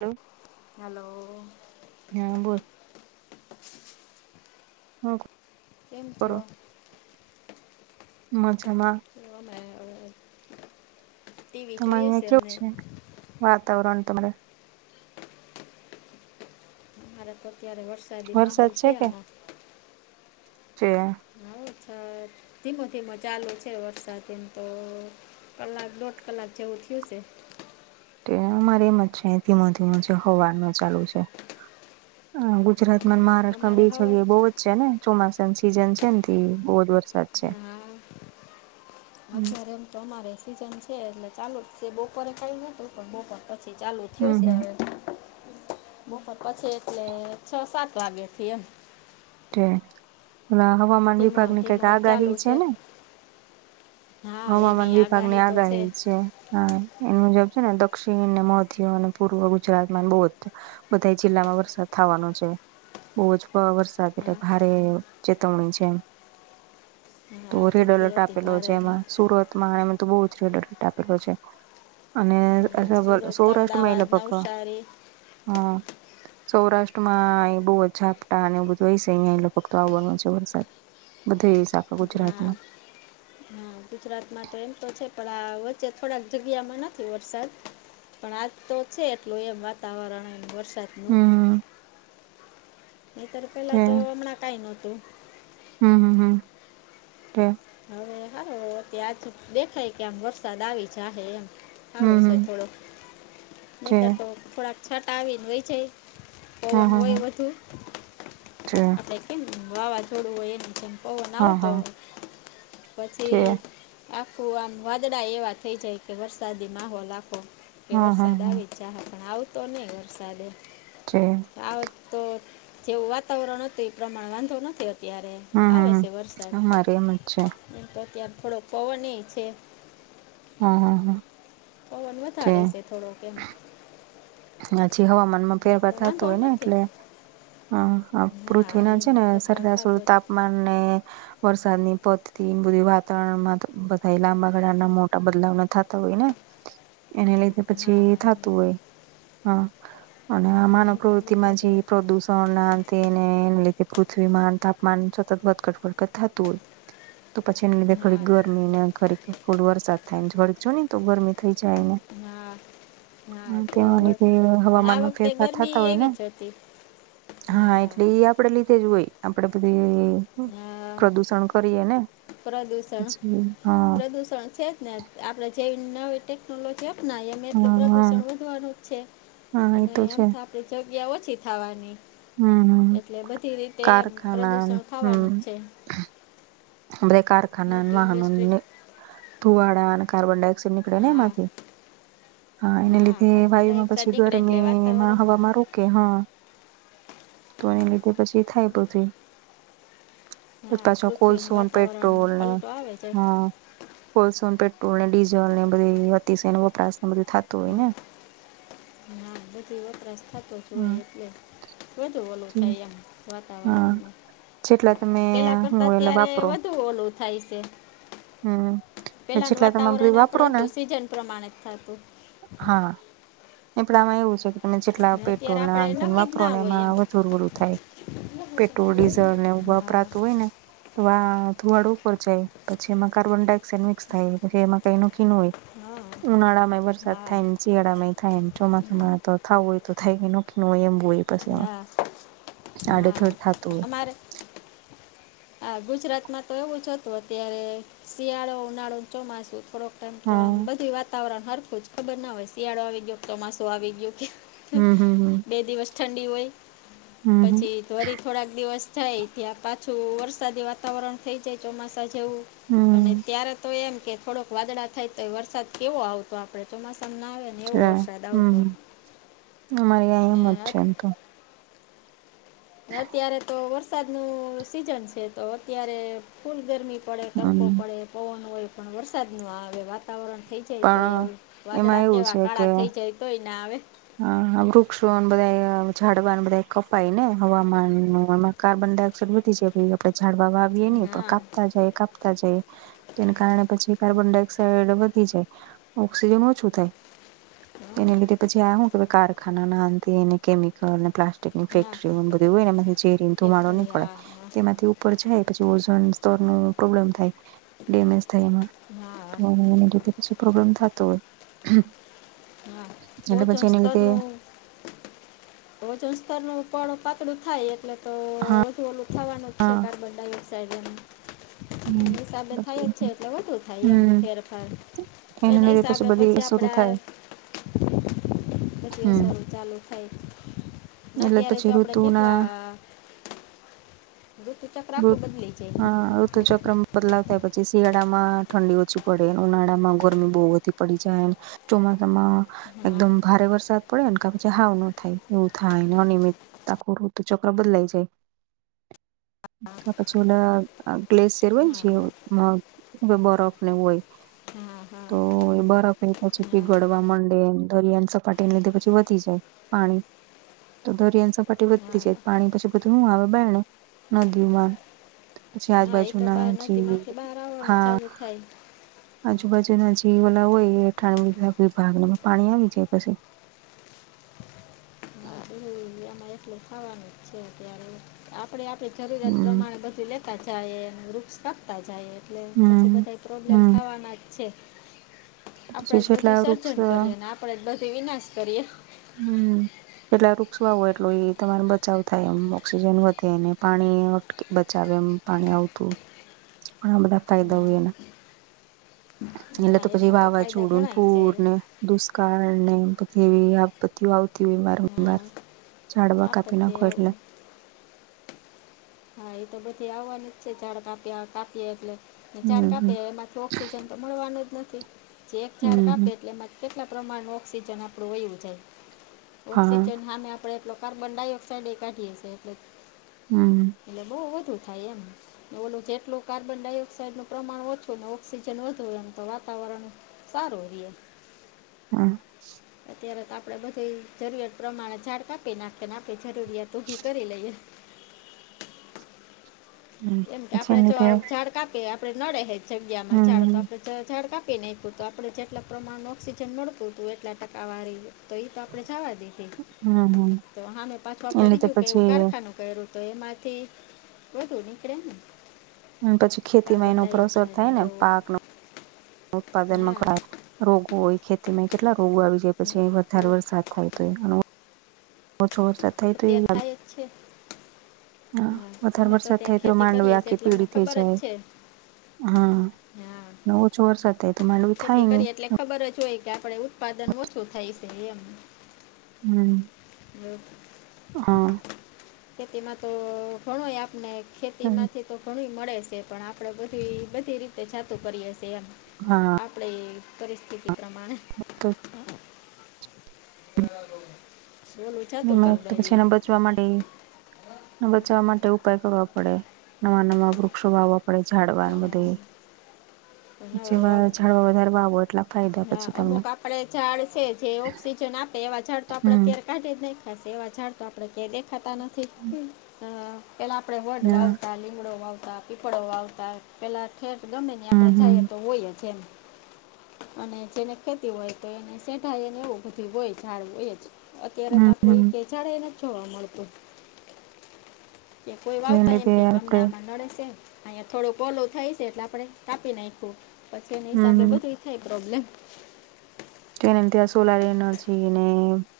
Hello. Hello. બોલ. હમ્મ. કેમ છો? મજા માં. ટીવી તમારે જોઈએશે અહીંયા કેવું અમે. છે વાતાવરણ તમારે મારે તો અત્યારે વરસાદી માહોલ વરસાદ છે કે આમાં છે. અચ્છ ધીમો ધીમો ચાલુ છે વરસાદ એમ તો કલાક દોઢ કલાક જેવું થયું છે. અમારે એમ જ છે ધીમો ધીમો છે હવારનો ચાલુ છે. [inaudible] ગુજરાત મહારાષ્ટ્રમાં અમારે બે હવે જગ્યાએ બહુ જ છે ને ચોમાસાની સીઝન છે ને બહુ જ વરસાદ છે. હમ્મ. હમ અત્યારે એમ તો અમારે સિઝન છે એટલે ચાલુ જ છે બપોરે કયું નતું પણ બપોર પછી ચાલુ જ થયો છે હ હમ બપોર પછી એટલે છ સાત વાગેથી એમ. પ હવામાન ધીમો વિભાગ ની કઈક ધીમો ચાલુ આગાહી છે ને? હા હવામાન એની વિભાગ ની તો આગાહી છે. હા એ મુજબ છે ને દક્ષિણ ને મધ્ય અને પૂર્વ ગુજરાતમાં બહુ જ બધા જિલ્લામાં વરસાદ થવાનો છે. બહુ જ વરસાદ એટલે હા ભારે ચેતવણી છે એ તો રેડ આવતીથી એલર્ટ હતી આપેલો છે ભારતની એમાં સુરતમાં તો બહુ જ રેડ એલર્ટ આપેલો છે. અને હા, સુરત સૌરાષ્ટ્રમાં એ અમદાવાદ લગભગ અ નવસારી સૌરાષ્ટ્ર માં બહુ જ ઝાપટા અને એ બધું વયશે અહીયાં ભગતો આવવાનો છે વરસાદ બધા શખા [unintelligible] હા ગુજરાતમાં હા ગુજરાતમાં તો એમ તો છે પણ આ વચ્ચે થોડાક જગ્યામાં નથી વરસાદ. પણ આજ તો છે એટલું એમ વાતાવરણ એમ વરસાદનું હમ નતર પેલા તો હમણાં કઈ નહોતું. હા હા. હવે હાર ત્યાંજ દેખાય કે આમ વરસાદ આવી જ હ એમ. સારું હમ છે હમ થોડુંક છે નહીતર તો થોડાક છાંટા આવીને વય જાય. પવન હોય વધુ અચ્છા. ક કેમ વાવાઝોડું હોય એને જેમ પવન હા આવતો હા છે પછી આખું આમ વાદળા એવા થઈ જાય કે વરસાદી માહોલ આખો કે હા હા વરસાદ હા આવી જાહે પણ આવતો નહી વરસાદે જ આવ તો જેવું વાતાવરણ હતું એ પ્રમાણે વાંધો નથી અત્યારે હમ હમ આમાંરે્યા એમ જ છે. એ તો ત્યાં થોડોક પવન છે હા હા હા પવન વધારે છે થોડો કેમ હવામાનમાં ફેરફાર પણ થતો વાંધો હોય ને નથી એટલે હમ હા પૃથ્વીના છે એમાં ને ફેરફાર સરાસર થતો હતો તાપમાન ને વરસાદ ની પદથી બધી વાતાવરણમાં બધા લાંબા ગાળાના મોટા બદલાવને થતા હોય ને [inaudible] એને લઈને હા પછી હા એમાં થતું હોય ફેરફાર હા અને હા એના માનવ હિસાબે પ્રવૃતિ માં થતો જે હોય. પ્રદૂષણ ના તેને એને લીધે પૃથ્વીમાં તાપમાન સતત વડકટ ફડકટ થતું હોય તો પછી એને લીધે ખડીક હા ગરમીને ખડીક વરસાદ થાયનેડીક જો ને તો ગરમી થઈ જાયને હા હા તે વર- પણ આ હવામાનમાં વખતે ફેરફાર ગરમી થતા હોય ને એવી જ હતી હા એટલે એ આપડે લીધે જ હોય આપડે બધી અ, પ્રદુષણ કરીએ ને પ્રદૂષણ પછી. હા પ્રદુષણ છે જ ને આપડે જવી ન ટેકનોલોજી અપનાય એમ એટલું હા હા પ્રદુષણ વધવાનું છે હા એ અને તો એમ છે થ તે જગ્યા ઓછી થવાની હમ હમ એટલે બધી રીતે કારખાના ન પ્રદુષણ ખાવાનું જ છે આપરે કારખાના મોટી ઇન્ડસ્ટ્રી વાહનને ધુવાડા અને કાર્બન ડાયોક્સાઇડ નીકળે ને હા એમાંથી હા એને લીધે કાર્બન વાયુમાં ડાયોક્સાઇડ પછી નીકળે એટલે ગરમીમાં વાતાવરણ હવામાં રો કે હા તો એને લીધે પછી થાય હા પાછ પૃથ્વીનું કોલસન વાતાવરણમાં પેટ્રોલને પલટો આવે છે હા [unintelligible] કો પેટ્રોલ ને ડીઝલ ને બધી અતિશ વપરાશ ને બધું થતું હોય હા ને હા બધી વપરાશ થતો જોય હા એટલે વધધુ વલું જી થાય એમ [unintelligible] હા વાતાવરણમાં જેટલા તમે પેલા હું કરતા એટલે ત્યારે વાપરો વધુ ઓલું થાય છે હમ પેલાનું જેટલા તમે બધી વાતાવરણ આપડ વાપરો ને હતું સીઝન પ્રમાણે જ થતું હા નીપડામાં એવું છે એ જેટલા ને અત્યારે પેટ્રોલ આપણે નાંદન નક્કી જ વાપરો ના ને હોય એમાં એમ વધુ રડું થાય પેટ્રોલ ડીઝલ ને એવું હા વાપરાતું હોય ને તો આ ધુવાડું ઉપર જાય પછી એમાં કાર્બન ડાયોક્સાઇડ મિક્સ થાય પછી એમાં ક ન કી ન હોય હા ઉનાળા માં વરસાદ હા થાય ને શિયાળામાંય થાય એમ ચોમાસામાં તો થાવું હોય તો થાય કે નોખ ન હોય એમ હોય હા હા સાડેથર થાતુંર હા ગુજરાતમાં તો એવું જ હતું અત્યારે શિયાળો ઉનાળો ન ચોમાસું થોડુંક મ તો આમ હા બધું વાતાવરણ હરખું જ ખબર ના હોય શિયાળો આવી ગયો તો માસું આવી ગયું કે હમ હમ હમ બે દિવસ ઠંડી હોય હમ પછી તોરી થોડાક દિવસ જાય ત્યાં પાછું વરસાદી વાતાવરણ થઈ જાય ચોમાસા જેવું અને હમ ત્યારે તો એમ કે થોડોક વાદળા થાય તો વરસાદ કેવો આવતો આપણે ચોમાસાું ના આવે અને એવો હમ વરસાદ આવતો હમ અમારે અહી ને એમ જ છે એમ તો અત્યારે તો વરસાદનું સીઝન છે તો અત્યારે ફૂલ ગરમી પડે તડકો હમ પડે પવન હોય પણ વરસાદ ન આવે વાત વાતાવરણ થઈ જાય તો હોય પણ એવું એમાં વાદળા કેવા કાળા થઈ જાય તો હોય આવે હા વૃક્ષો બધા ઝાડવા બધા કપાય ને હવામાનમાં કાર્બન ડાયોક્સાઈડ વધી જાય આપણેે ઝાડવા વાવીએ નહીં પણ હા કાપતાં જાય કા તા જઈએ તો એને કારણે પછી કાર્બન ડાયોક્સાઈડ વધી જાય. ઓક્સિજન ઓછું થાય હા એને લીધે પછી આ હું કે કારખાનાનાને કેમિકલને પ્લાસ્ટિક હા ફેક્ટરીઓ બધી હોયને એમાથી ઝેરી ન ધુમાડો ફેક્ટરી નીકળે હા હા તેમાંથી ઉ ઉપર જાય પછી ઓઝન સ્તરનું પ્રોબ્લેમ થાય ડેમેજ થાય એમાં. હા તો હું ને કેતી પછી પ્રોબ્લેમ થાતો હોય. હા એટલે ઓઝોન પછી એને લીધે સ્તરનું વજન સ્તરનું પડ પાતળું થાય એટલે તો વધુ ઓલું થવાનું જ છે હા કાર્બન ડાયોક્સાઈડ થાય હમ એની હિસાબે થાય જ છે પછી એટલે વધુ થાય એમ હમ ફેરફાર. એને એના લીધે હિસાબે બધી પછી શરૂ આપડા થાય હમ [unintelligible] ચાલુ થાય. ન એટલે અત્યારે તો પછી આપડે ઋતુના કેટલા રુતુ રુત હા રુત તો ચક્રમાં બદલાવ થાય પછી શિયાળામાં ઠંડી ઓછી પડે, ઉનાળામાં ગરમી બહુ વધી પડી જાય. ચોમાસામાં હા એકદમ ભારે વરસાદ પડે ને કા પછી હાવ નો થાય એવું થાય ને અનિયમિત તો આખું રુતુ ચક્ર બદલાઈ જાય. પછી ઓલા ગ્લેસિયર હોય ને જે મ બરફને એવું હોય. હા હા તો એ બરફ એ પછીથી હા ગળવા માંડે દરિયાની સપાટીને લીધે પછી વધી જાય પાણી. તો દરિયાની સપાટી વધતી હા જાય પાણી પછી બધું હું આવે બારણે. નદીઓમાં પછી હા એ તો બહાર આજુબાજુના જે નદીમાંથી બહાર આવવાનું હા. ચાલુ થાય. આજુબાજુનાં જે ઓલા હોય એ રહેઠાણ વિભાગ એમાં પાણી આવી જાય પછી. ન્યા એમા એટલું ખાવાનું છે ત્યારે આપણેે આપણી જરૂરિયાત હમ પ્રમાણે બધું લે તા જાયે ને વૃક્ષ કાપતાં જાયે એટલે પછી હમ બધાય પ્રોબ્લેમ હમ થાવાના જ છે. આપણેે પછી જ જેટલા બધી વૃક્ષ સર્જન કરીએ ને આપણેે જ બધી વિનાશ કરીએ. એટલા વૃક્ષ વાવો એટલો ઈ તમારો બચાવ થાય એમ ઓક્સિજન વધેને પાણી અ બચાવે એમ પાણી આવતું ઘણાં બધાં ફાયદા હોય એના. [inaudible] એટલે હા તો પછી એમાં ફાયદા વાવાઝોડું ન ઘણાય છે પૂરને દુષ્કાળ ને બધી એવી આપત્તિઓ આવતી હોય હા વારંવાર. ઝાડવા કાપી આપત્તિ નાખો આવ- એટલે. હા, એ તો બધે આવવાનું જ છે ઝાડ કાપ્યા કાપ્યે એટલે ઝાડ હમ કાપે હમ એમાં ઓક્સિજન તો મળવાનું જ નથી જે એક ઝાડ હમ કાપે હમ એટલે એમાંથી કેટલા પ્રમાણમાં ઓક્સિજન આપણું વયુ જાય હા ઑક્સિજન હામે આપણે એટલો કાર્બન ડાયોક્સાઈડએ કાઢીએ છે એટલે હમ્મ. એટલે બોવ વધુ થાય એમ. ઓલું જેટલું કાર્બન ડાયોક્સાઈડનું પ્રમાણ ઓછું ને ઓક્સિજન વધુ એમ તો વાતાવરણ સારું રીયે. હા. [inaudible] અત્યારે તો આપણે બધેય જરૂરિયાત પ્રમાણે ઝાડ કાપી નાખીએને આપણે જરૂરિયાત ઊભી કરી લઈએ. હમ કેમ કે પછી આપડે એને જો લીધે ઝાડ કાપીએ આપડે નડે હે જગ્યામાં ઝાડ હમ કાપે જ ઝાડ કાપી નાયખુ તો આપડે જેટલાં પ્રમાણ ઓક્સિજન મળતું હતું એટલા ટકાવારી તો ઈ તો આપડે જવા દીધી હમ હમ તો હામે પાછું એને આપડે લીધે બીજું કે એવું પછી કારખાનું કયરું તો એમાંથી વધુ નીકળેને. પછી ખેતીમાં એનો ઉપર અસર થાય ને એવું પાકનો ઉત્પાદનમાં હા કાય. રોગો હોય ખેતીમાં કેટલા રોગો આવી જાય ને પછી વધારે હવે વરસાદ થાય તો ઓછો વરસાદ. થાય તો અત્યાર થાય જ છે. હા, વધારે અમે વરસાદ ત્યાં થાય તો ખેતી માંડવી કરીએ છીએ આખી એટલે અમને પીળી થઈ ખબર જ જાય. છે હમ, હા ન ઓછો વરસાદ. [unintelligible] ખેતી કરીએ એટલે ખબર જ હોય કે આપડે ઉત્પાદન ઓછું થાય છે એમ. હમ. હમ, હા ખેતીમાં તો ધણોય આપને. ખેતીમાંથી તો ઘણું મળે છે પણ આપણે બધી બધી રીતે જાતું કરીએ છીએ એમ. હા. આપડે પરિસ્થિતિ પ્રમાણે. [unintelligible] બરાબર. મે તો પછી એના બધ ચવા માટે બચાવવા માટે ઉપાય કરવા પડે નવા નવા વૃક્ષો વાવવા આપણે ઝાડવા ને બધે હા નવા જેમાં વાવ ઝાડવા વધાર વાવો એટલા ફાયદા હા પછી તમને અમુક આપડે ઝાડ છે જે ઓક્સિજન આપે એવા ઝાડ તો આપડે હમ અત્યારે કાઢી જ નાખા છે એવા ઝાડ તો આપડે ક્યાંય દેખાતા નથી. પેલાં આપણે વડ હા વાવતા લીંબડો વાવતા. પીપળો વાવતા પેલા ઠેટ ગમે ત્યા હમ આપણે જઈએ હમ તો હોયએ જ એમ. અને જેને ખેતી હોય તો એને શેઢાયને એવું બધું હોય ઝાડ હોય જ. અત્યારે તો હમ આપડે હમ એકેય ઝાડે નય જોવા મળતું. કે કોઈ જેને વાવતા લીધે નથી એમ કે ગમ આપડે માં નડે છે. અહીંયા થોડુંક ઓલું થાય છે એટલે આપણે કાપી નાખવું પછી એની હમ હિસાબે હમ બધું થાય પ્રોબ્લેમ કે ત્યાં સોલાર એનર્જી ને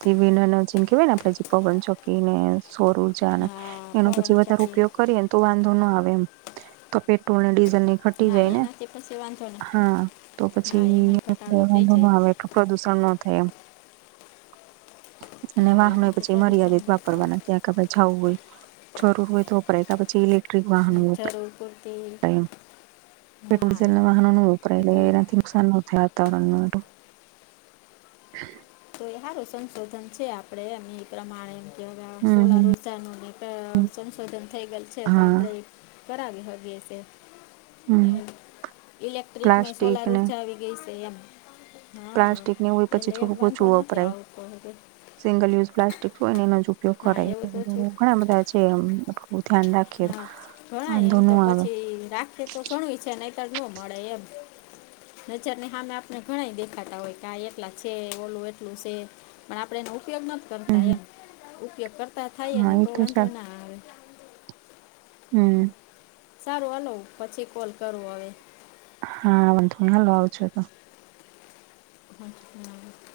જીન એનર્જીને કેવાય ને આપડે જે પવન ચોકીને સોરૂ હા એનો પવન પછી વધારે ચક્કી ઉપયોગ કરીએને તો વાંધો ના આવે એમ તો પેટ્રોલ ને ડીઝલ ની ઘટી ના જાય ને એનાથી પછી વાંધો નહીં હા તો પછી ના એમાંય ઘટાડો થઈ વાંધો ન જાય આવે. પ્રદૂષણ ન થાય એમ. અને ના વાહનો એનાથી પછી પ્રદૂષણ મર્યાદિત નહીં થાય વાપરવાના ક્યાં ક્યાક જવું હોય જરૂર હોય તોપરાય પછી ઇલે. [unintelligible] વાહનો ને જરૂર પૂરતી વપરાય, ના વાઝલ વાહનો વપરાય એ લઇ તો એનાથી. નુકસાન ન થાય વાતાવરણનું. તો સારું સંશોધન છે આપડે એમ એ પ્રમાણે. હમ સોલાર હમ ઉર્જા નું જે હમ. સંશોધન થઈ ગયેલ છે તો હા આપણે. કરાવી હકીયે છે હમ ઇલેક્ટ્રિકમાં પ્લાસ્ટિક સોલાર ને ઉર્જા આવી. ગઈ સે એમ. પ્લાસ્ટિક ને હોય પછી થોડું -દોનો કીયાઆ ઉપર હોતૈ. સિંગલ યુઝ પ્લાસ્ટિક હોય ને એનો જ ઉપયોગ હા કરાય એવું તો છું ઘણા બધા છે ધ્યાન રાખે. હા ઘણાય એમ તો પછી રાખે તો ઘણું ઈ્ છે નતર ન મળે એમ. નજર ને સામે આપને ઘણા દેખાતા હોય કે આ એટલા છે ઓલું એટલું છે. પણ આપડે એનો ઉપયોગ નથી કરતા હમ એમ ઉપયોગ કરતા થઈ હા ને એ તો છે વાંધો ના. હમ્મ. સારું હાલો પછી કોલ કરું હવે. હા બ ફણાલ આવ છે તો. [inaudible]